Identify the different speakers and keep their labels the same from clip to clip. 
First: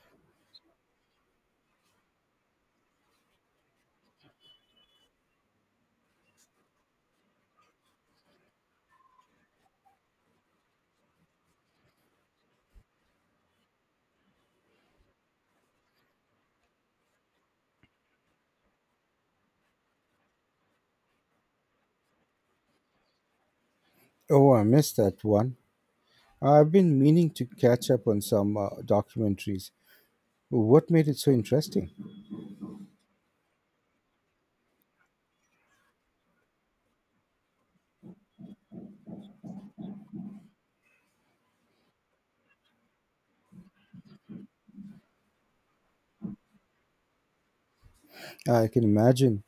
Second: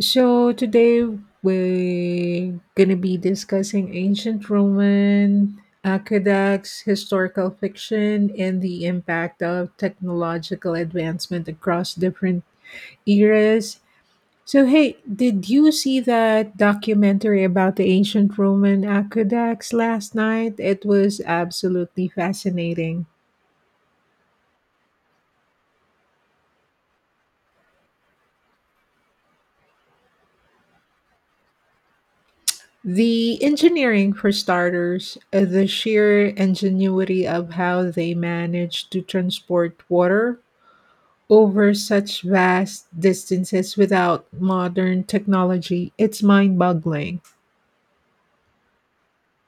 Speaker 1: So today we're gonna be discussing ancient Roman aqueducts, historical fiction, and the impact of technological advancement across different eras. So hey, did you see that documentary about the ancient Roman aqueducts last night? It was absolutely fascinating.
Speaker 2: Oh, I missed that one. I've been meaning to catch up on some documentaries. What made it so interesting?
Speaker 1: The engineering, for starters, the sheer ingenuity of how they managed to transport water over such vast distances without modern technology, it's mind boggling.
Speaker 2: I can imagine.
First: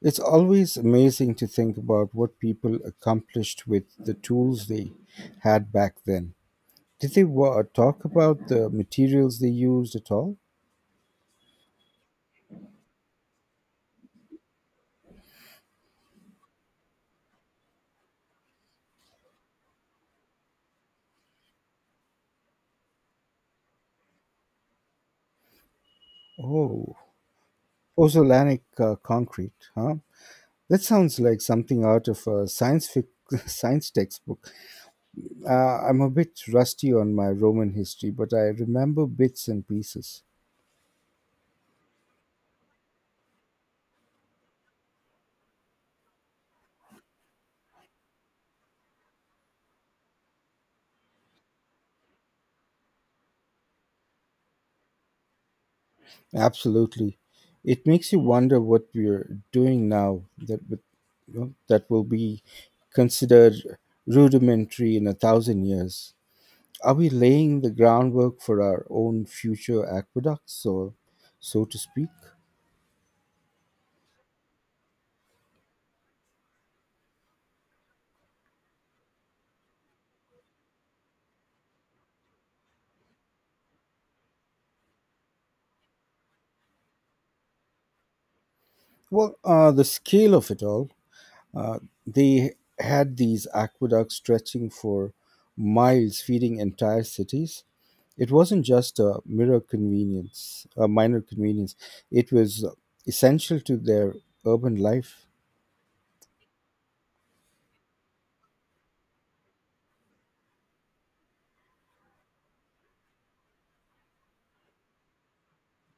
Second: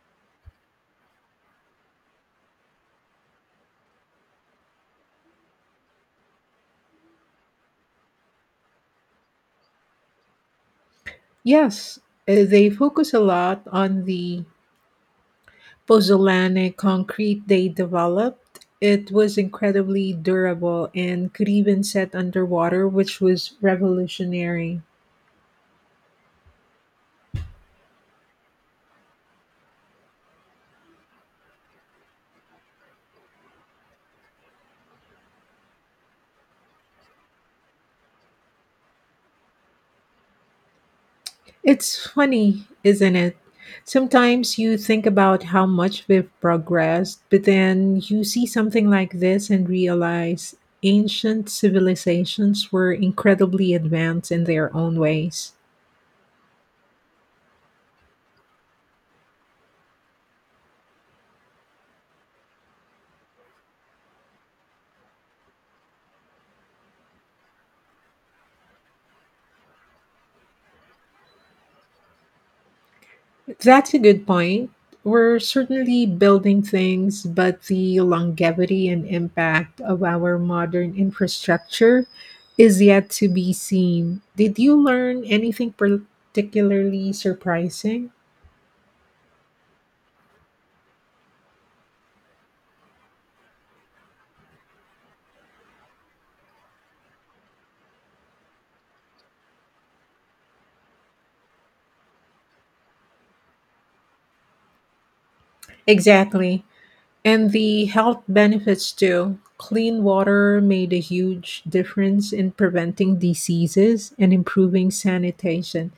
Speaker 2: It's always amazing to think about what people accomplished with the tools they had back then. Talk about the materials they used at all?
Speaker 1: Yes, they focus a lot on the pozzolanic concrete they developed. It was incredibly durable and could even set underwater, which was revolutionary.
Speaker 2: Oh, pozzolanic concrete, huh? That sounds like something out of a science textbook. I'm a bit rusty on my Roman history, but I remember bits and pieces.
Speaker 1: It's funny, isn't it? Sometimes you think about how much we've progressed, but then you see something like this and realize ancient civilizations were incredibly advanced in their own ways.
Speaker 2: Absolutely. It makes you wonder what we're doing now that would, that will be considered rudimentary in a thousand years. Are we laying the groundwork for our own future aqueducts, or so to speak?
Speaker 1: That's a good point. We're certainly building things, but the longevity and impact of our modern infrastructure is yet to be seen. Did you learn anything particularly surprising?
Speaker 2: Well, the scale of it all, uh, they had these aqueducts stretching for miles, feeding entire cities. It wasn't just a mirror convenience, A minor convenience. It was essential to their urban life.
Speaker 1: Exactly. And the health benefits too. Clean water made a huge difference in preventing diseases and improving sanitation.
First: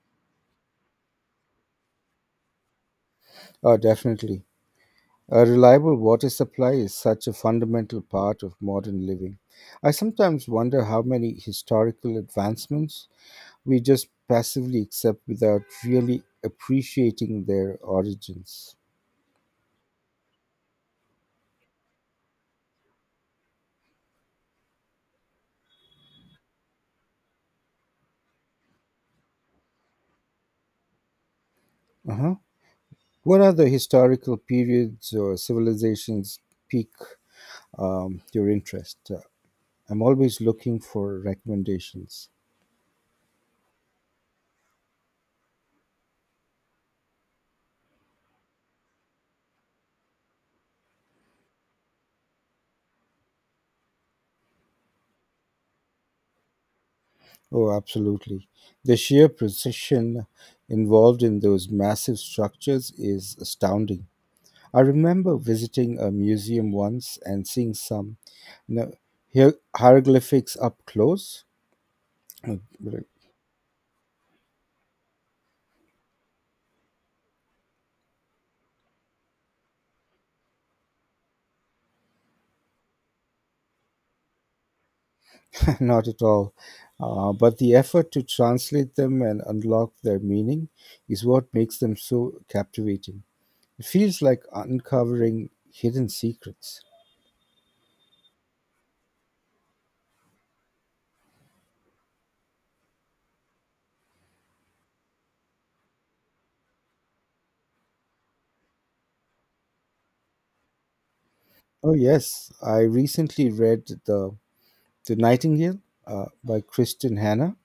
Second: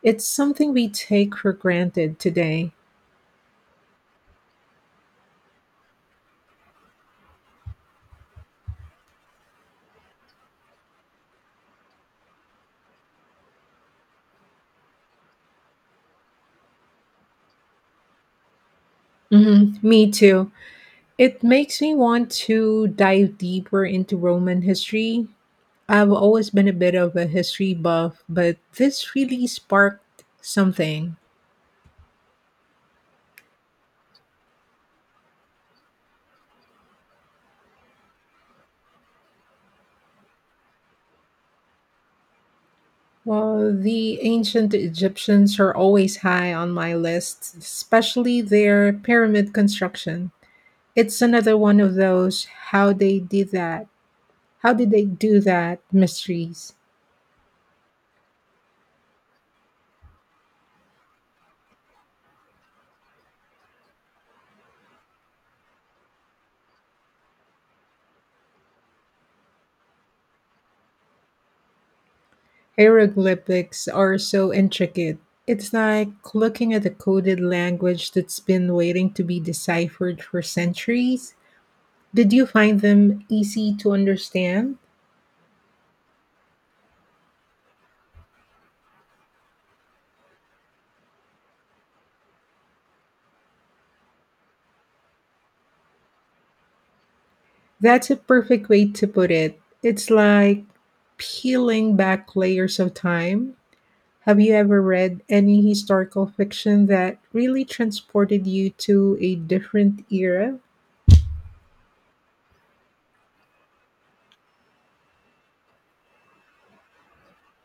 Speaker 1: It's something we take for granted today.
Speaker 2: Oh, definitely. A reliable water supply is such a fundamental part of modern living. I sometimes wonder how many historical advancements we just passively accept without really appreciating their origins.
Speaker 1: Me too. It makes me want to dive deeper into Roman history. I've always been a bit of a history buff, but this really sparked something.
Speaker 2: Uh-huh. What other historical periods or civilizations pique your interest? I'm always looking for recommendations.
Speaker 1: Well, the ancient Egyptians are always high on my list, especially their pyramid construction. It's another one of those how they did that, how did they do that mysteries.
Speaker 2: Oh, absolutely. The sheer precision involved in those massive structures is astounding. I remember visiting a museum once and seeing some you know, hieroglyphics up close. Uh,
Speaker 1: Hieroglyphics are so intricate. It's like looking at a coded language that's been waiting to be deciphered for centuries. Did you find them easy to understand?
Speaker 2: Not at all. But the effort to translate them and unlock their meaning is what makes them so captivating. It feels like uncovering hidden secrets.
Speaker 1: That's a perfect way to put it. It's like peeling back layers of time. Have you ever read any historical fiction that really transported you to a different era?
Speaker 2: Oh, yes. I recently read the Nightingale by Kristen Hanna,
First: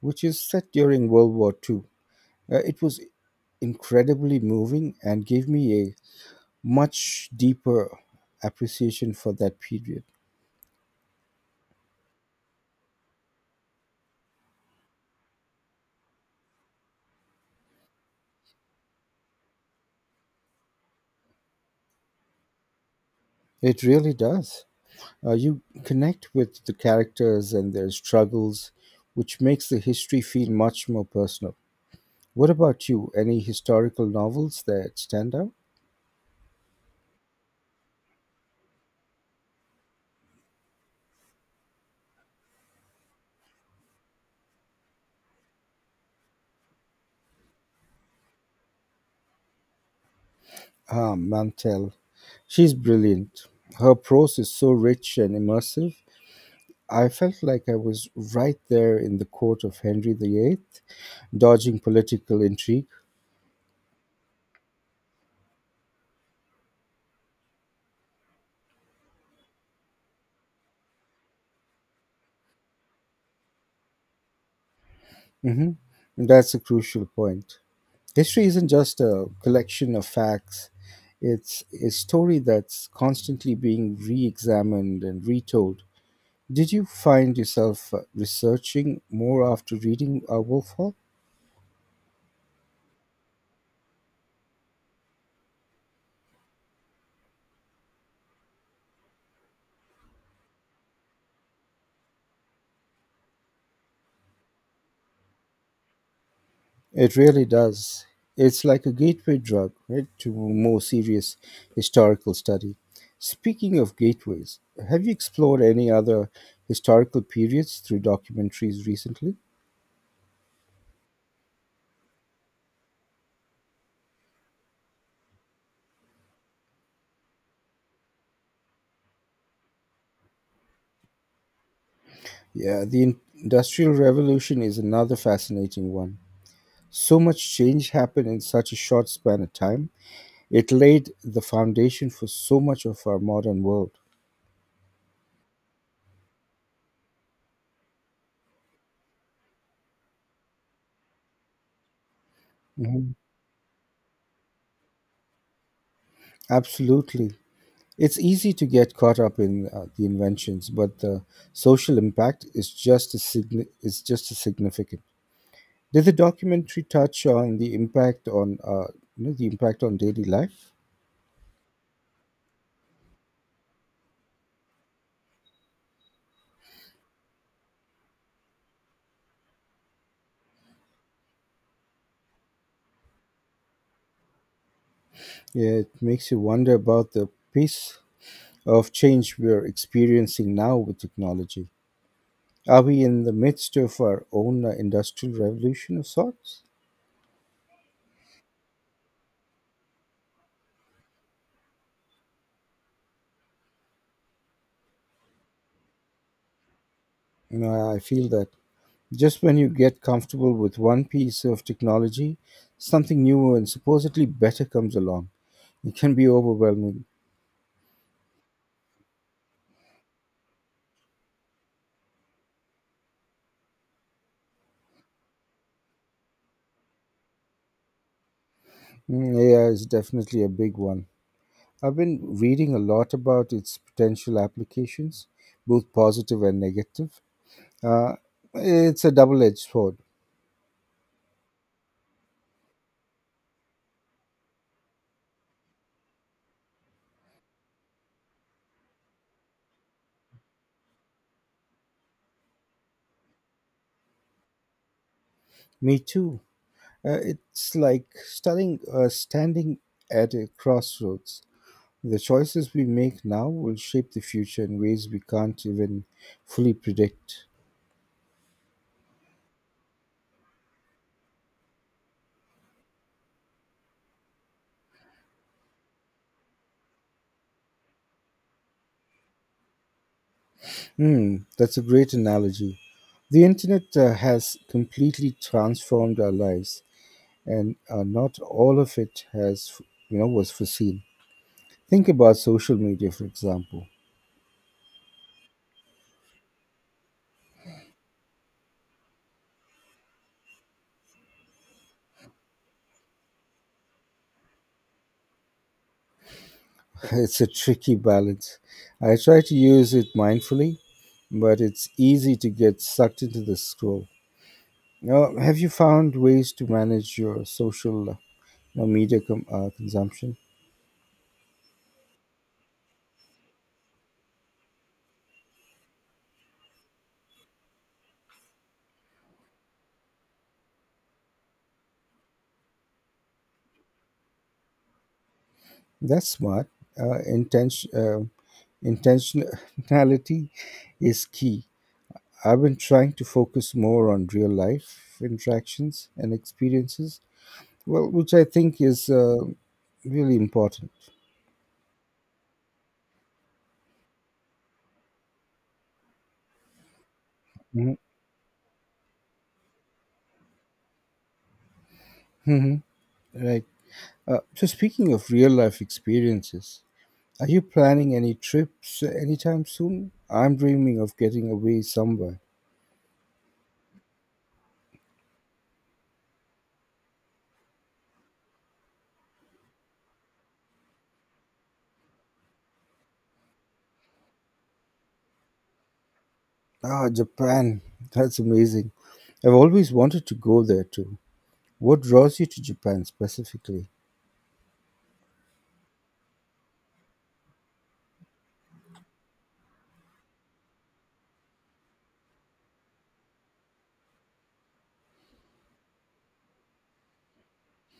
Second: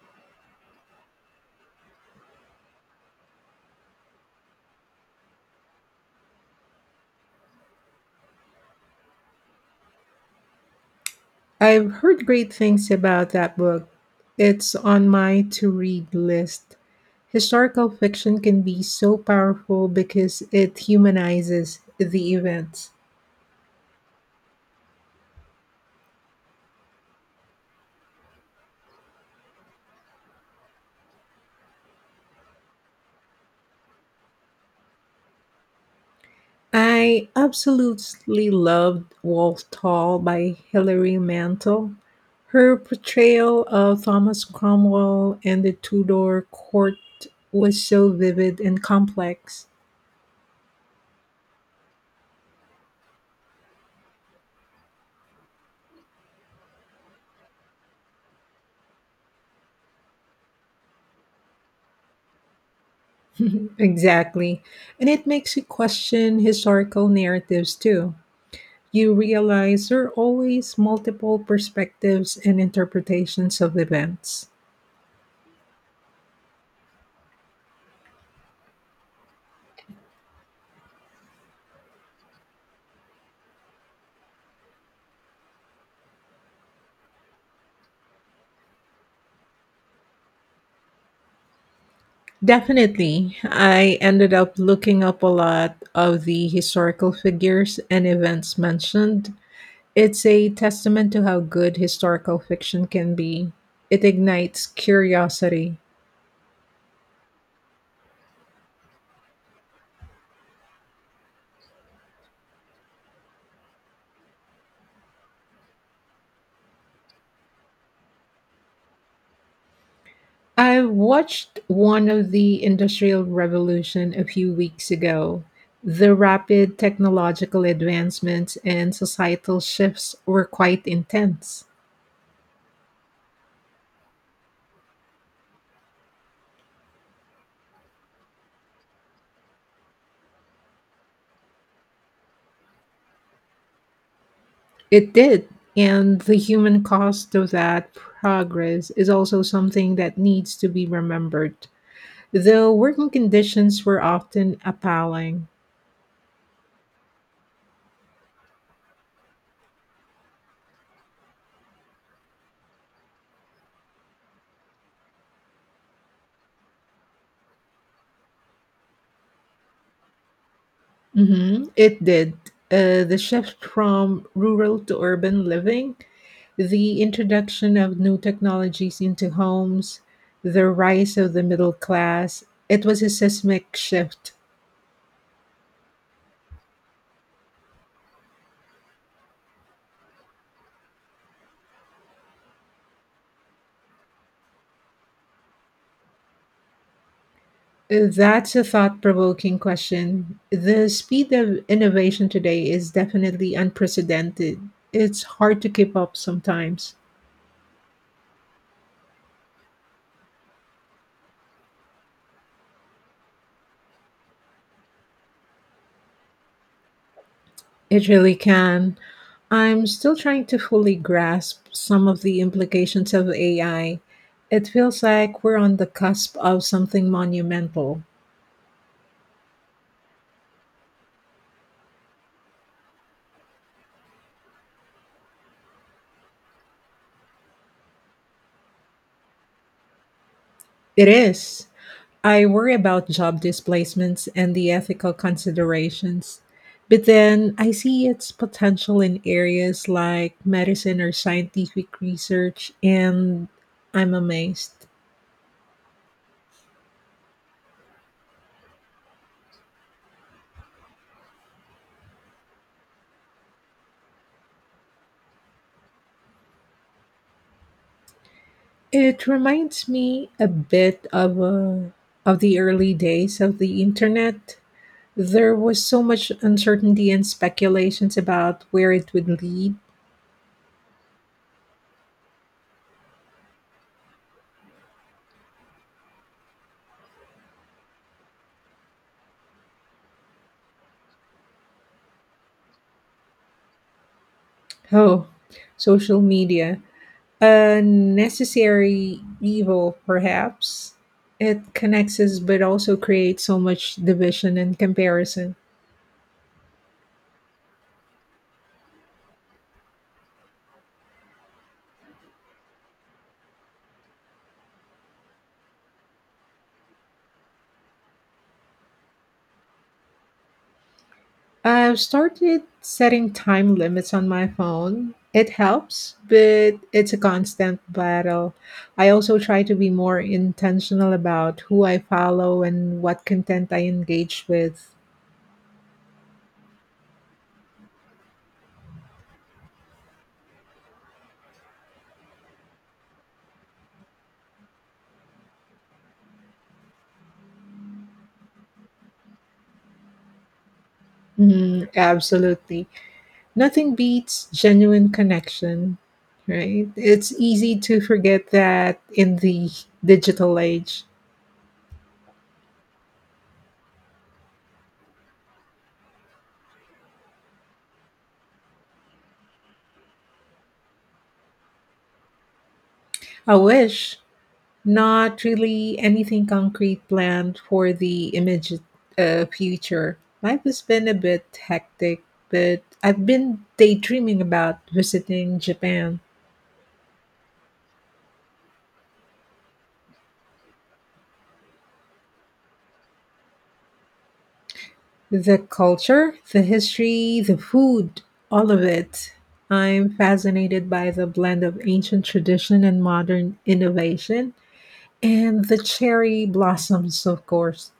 Speaker 2: which is set during World War Two. It was incredibly moving and gave me a much deeper appreciation for that period.
Speaker 1: I've heard great things about that book. It's on my to read list. Historical fiction can be so powerful because it humanizes the events.
Speaker 2: It really does. You connect with the characters and their struggles, which makes the history feel much more personal. What about you? Any historical novels that stand out?
Speaker 1: I absolutely loved Wolf Tall by Hilary Mantel. Her portrayal of Thomas Cromwell and the Tudor court was so vivid and complex.
Speaker 2: Ah, Mantel. She's brilliant. Her prose is so rich and immersive. I felt like I was right there in the court of Henry VIII, dodging political intrigue.
Speaker 1: Exactly. And it makes you question historical narratives too. You realize there are always multiple perspectives and interpretations of events.
Speaker 2: hmm That's a crucial point. History isn't just a collection of facts, it's a story that's constantly being re examined and retold. Did you find yourself researching more after reading Wolf Hall?
Speaker 1: Definitely, I ended up looking up a lot of the historical figures and events mentioned. It's a testament to how good historical fiction can be. It ignites curiosity.
Speaker 2: It really does. It's like a gateway drug, right, to more serious historical study. Speaking of gateways, have you explored any other historical periods through documentaries recently?
Speaker 1: I watched one of the Industrial Revolution a few weeks ago. The rapid technological advancements and societal shifts were quite intense.
Speaker 2: Yeah, the Industrial Revolution is another fascinating one. So much change happened in such a short span of time. It laid the foundation for so much of our modern world.
Speaker 1: It did, and the human cost of that progress is also something that needs to be remembered, though working
Speaker 2: Mhm.
Speaker 1: conditions were often appalling.
Speaker 2: Absolutely. It's easy to get caught up in the inventions, but the social impact is is just as significant. Did the documentary touch on the impact on the impact on daily life?
Speaker 1: Mhm, it did. The shift from rural to urban living, the introduction of new technologies into homes, the rise of the middle class, it was a seismic shift.
Speaker 2: Yeah, it makes you wonder about the pace of change we're experiencing now with technology. Are we in the midst of our own industrial revolution of sorts?
Speaker 1: That's a thought provoking question. The speed of innovation today is definitely unprecedented. It's hard to keep up sometimes.
Speaker 2: You know, I feel that. Just when you get comfortable with one piece of technology, something new and supposedly better comes along. It can be overwhelming.
Speaker 1: It really can. I'm still trying to fully grasp some of the implications of AI. It feels like we're on the cusp of something monumental.
Speaker 2: Mm, AI is definitely a big one. I've been reading a lot about its potential applications, both positive and negative. Uh, it's a double edged sword.
Speaker 1: It is. I worry about job displacements and the ethical considerations. But then I see its potential in areas like medicine or scientific research, and I'm amazed.
Speaker 2: Me too. It's like standing at a crossroads. The choices we make now will shape the future in ways we can't even fully predict.
Speaker 1: It reminds me a bit of, of the early days of the internet. There was so much uncertainty and speculations about where it would lead.
Speaker 2: Hmm, that's a great analogy. The internet has completely transformed our lives, and not all of it was foreseen. Think about social media, for example.
Speaker 1: Oh, social media. A necessary evil, perhaps. It connects us but also creates so much division and comparison.
Speaker 2: It's a tricky balance. I try to use it mindfully, but it's easy to get sucked into the scroll. Now, have you found ways to manage your social consumption?
Speaker 1: I've started setting time limits on my phone. It helps, but it's a constant battle. I also try to be more intentional about who I follow and what content I engage with.
Speaker 2: That's smart. Uh, intention, uh, Intentionality is key. I've been trying to focus more on real life interactions and experiences, well, which I think is really important.
Speaker 1: Mm, absolutely. Nothing beats genuine connection, right? It's easy
Speaker 2: Mm-hmm.
Speaker 1: to forget that in the digital age.
Speaker 2: Mm-hmm. Right. So, speaking of real life experiences, are you planning any trips anytime soon? I'm dreaming of getting away somewhere.
Speaker 1: I wish, not really anything concrete planned for the immediate future. Life has been a bit hectic, but I've been daydreaming about visiting Japan.
Speaker 2: Ah, Japan. That's amazing. I've always wanted to go there too. What draws you to Japan specifically?
Speaker 1: The culture, the history, the food, all of it. I'm fascinated by the blend of ancient tradition and modern innovation, and the cherry blossoms, of course.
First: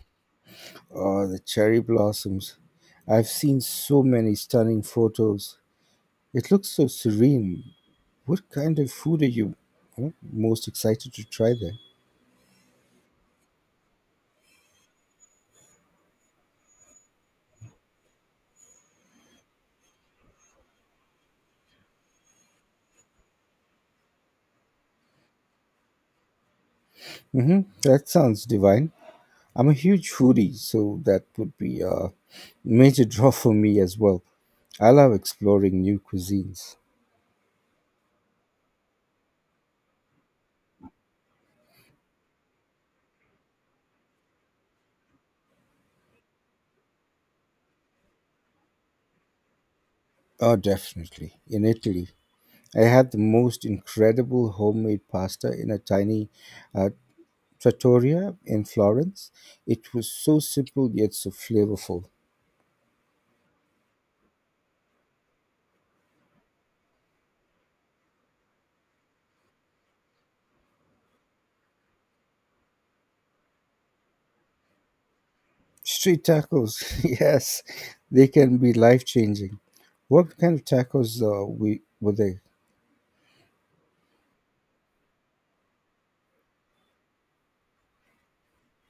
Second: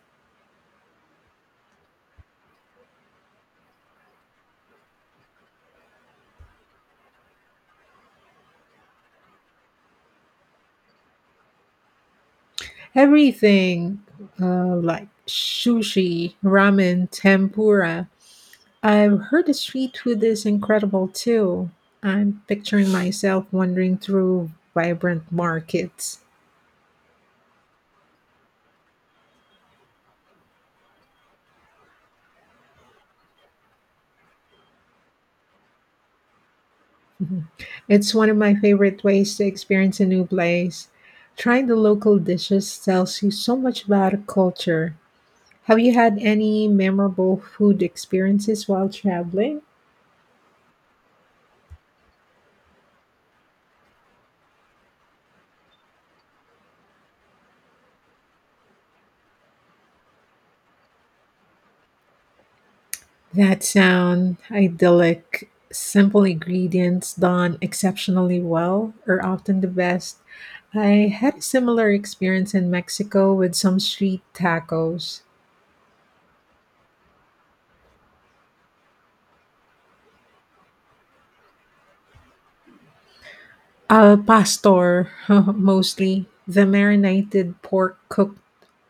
Speaker 2: Oh, the cherry blossoms. I've seen so many stunning photos. It looks so serene. What kind of food are you most excited to try there?
Speaker 1: Everything, like sushi, ramen, tempura. I've heard the street food is incredible too. I'm picturing myself wandering through vibrant markets.
Speaker 2: That sounds divine. I'm a huge foodie, so that would be a major draw for me as well. I love exploring new cuisines.
Speaker 1: It's one of my favorite ways to experience a new place. Trying the local dishes tells you so much about a culture. Have you had any memorable food experiences while traveling?
Speaker 2: Oh, definitely. In Italy, I had the most incredible homemade pasta in a tiny uh, trattoria in Florence. It was so simple yet so flavorful.
Speaker 1: That sound idyllic. Simple ingredients done exceptionally well are often the best. I had a similar experience in Mexico with some street tacos.
Speaker 2: Street tacos, yes, they can be life changing. What kind of tacos we were they?
Speaker 1: Al pastor, mostly. The marinated pork cooked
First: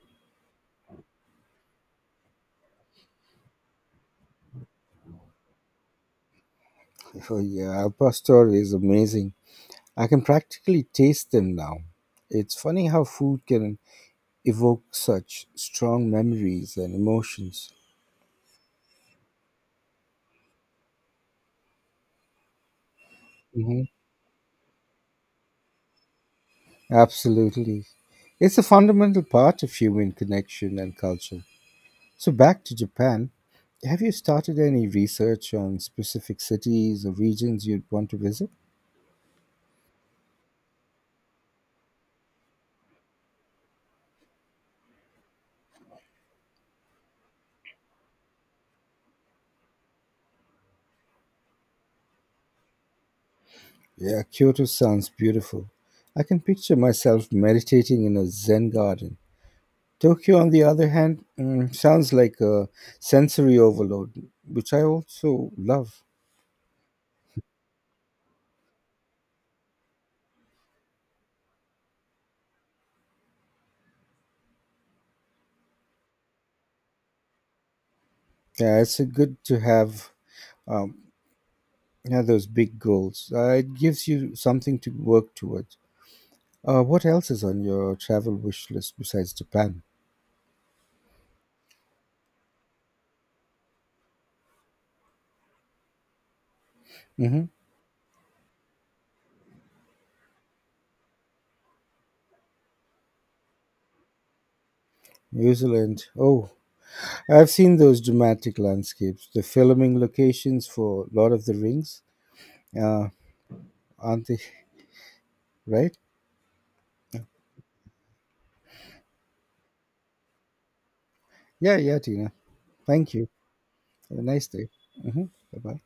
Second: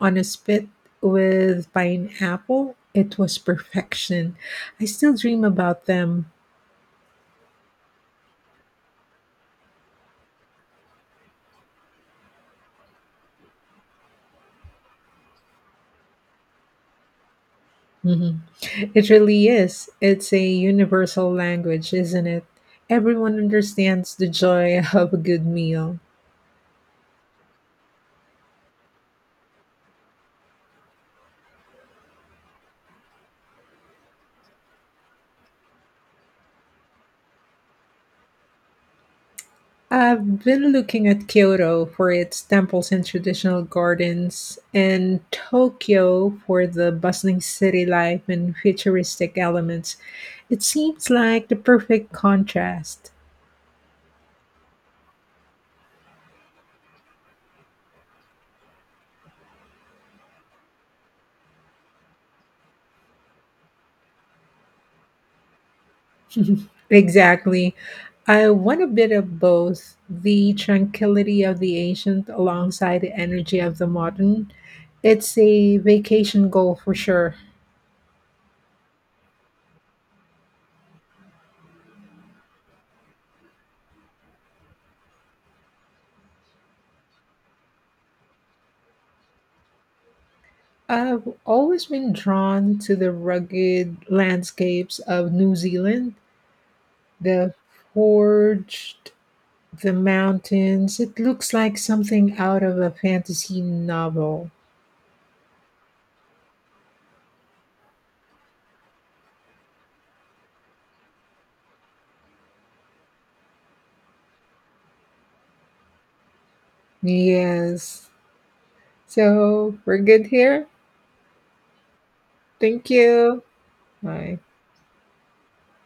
Speaker 1: on a spit with pineapple. It was perfection. I still dream about them.
Speaker 2: Oh yeah, al pastor is amazing. I can practically taste them now. It's funny how food can evoke such strong memories and emotions.
Speaker 1: Mhm. It really is. It's a universal language, isn't it? Everyone
Speaker 2: hmm
Speaker 1: understands the joy of a good meal.
Speaker 2: Absolutely. It's a fundamental part of human connection and culture. So back to Japan, have you started any research on specific cities or regions you'd want to visit?
Speaker 1: I've been looking at Kyoto for its temples and traditional gardens, and Tokyo for the bustling city life and futuristic elements. It seems like the perfect contrast.
Speaker 2: Yeah, Kyoto sounds beautiful. I can picture myself meditating in a Zen garden. Tokyo, on the other hand, mm, sounds like a sensory overload, which I also love.
Speaker 1: Exactly. I want a bit of both, the tranquility of the ancient alongside the energy of the modern. It's a vacation goal for sure.
Speaker 2: Yeah, it's a good to have um, yeah, those big goals. It gives you something to work towards. What else is on your travel wish list besides Japan?
Speaker 1: I've always been drawn to the rugged landscapes of New Zealand.
Speaker 2: hmm
Speaker 1: The forged, the mountains. It looks like something out of a fantasy novel.
Speaker 2: New Zealand. Oh, I've seen those dramatic landscapes, the filming locations for Lord of the Rings, uh, aren't they? Right?
Speaker 1: Yes. So we're good here.
Speaker 2: Yeah, yeah, Tina.
Speaker 1: Thank
Speaker 2: Thank you.
Speaker 1: you.
Speaker 2: Have a
Speaker 1: Bye.
Speaker 2: nice day. hmm Bye bye.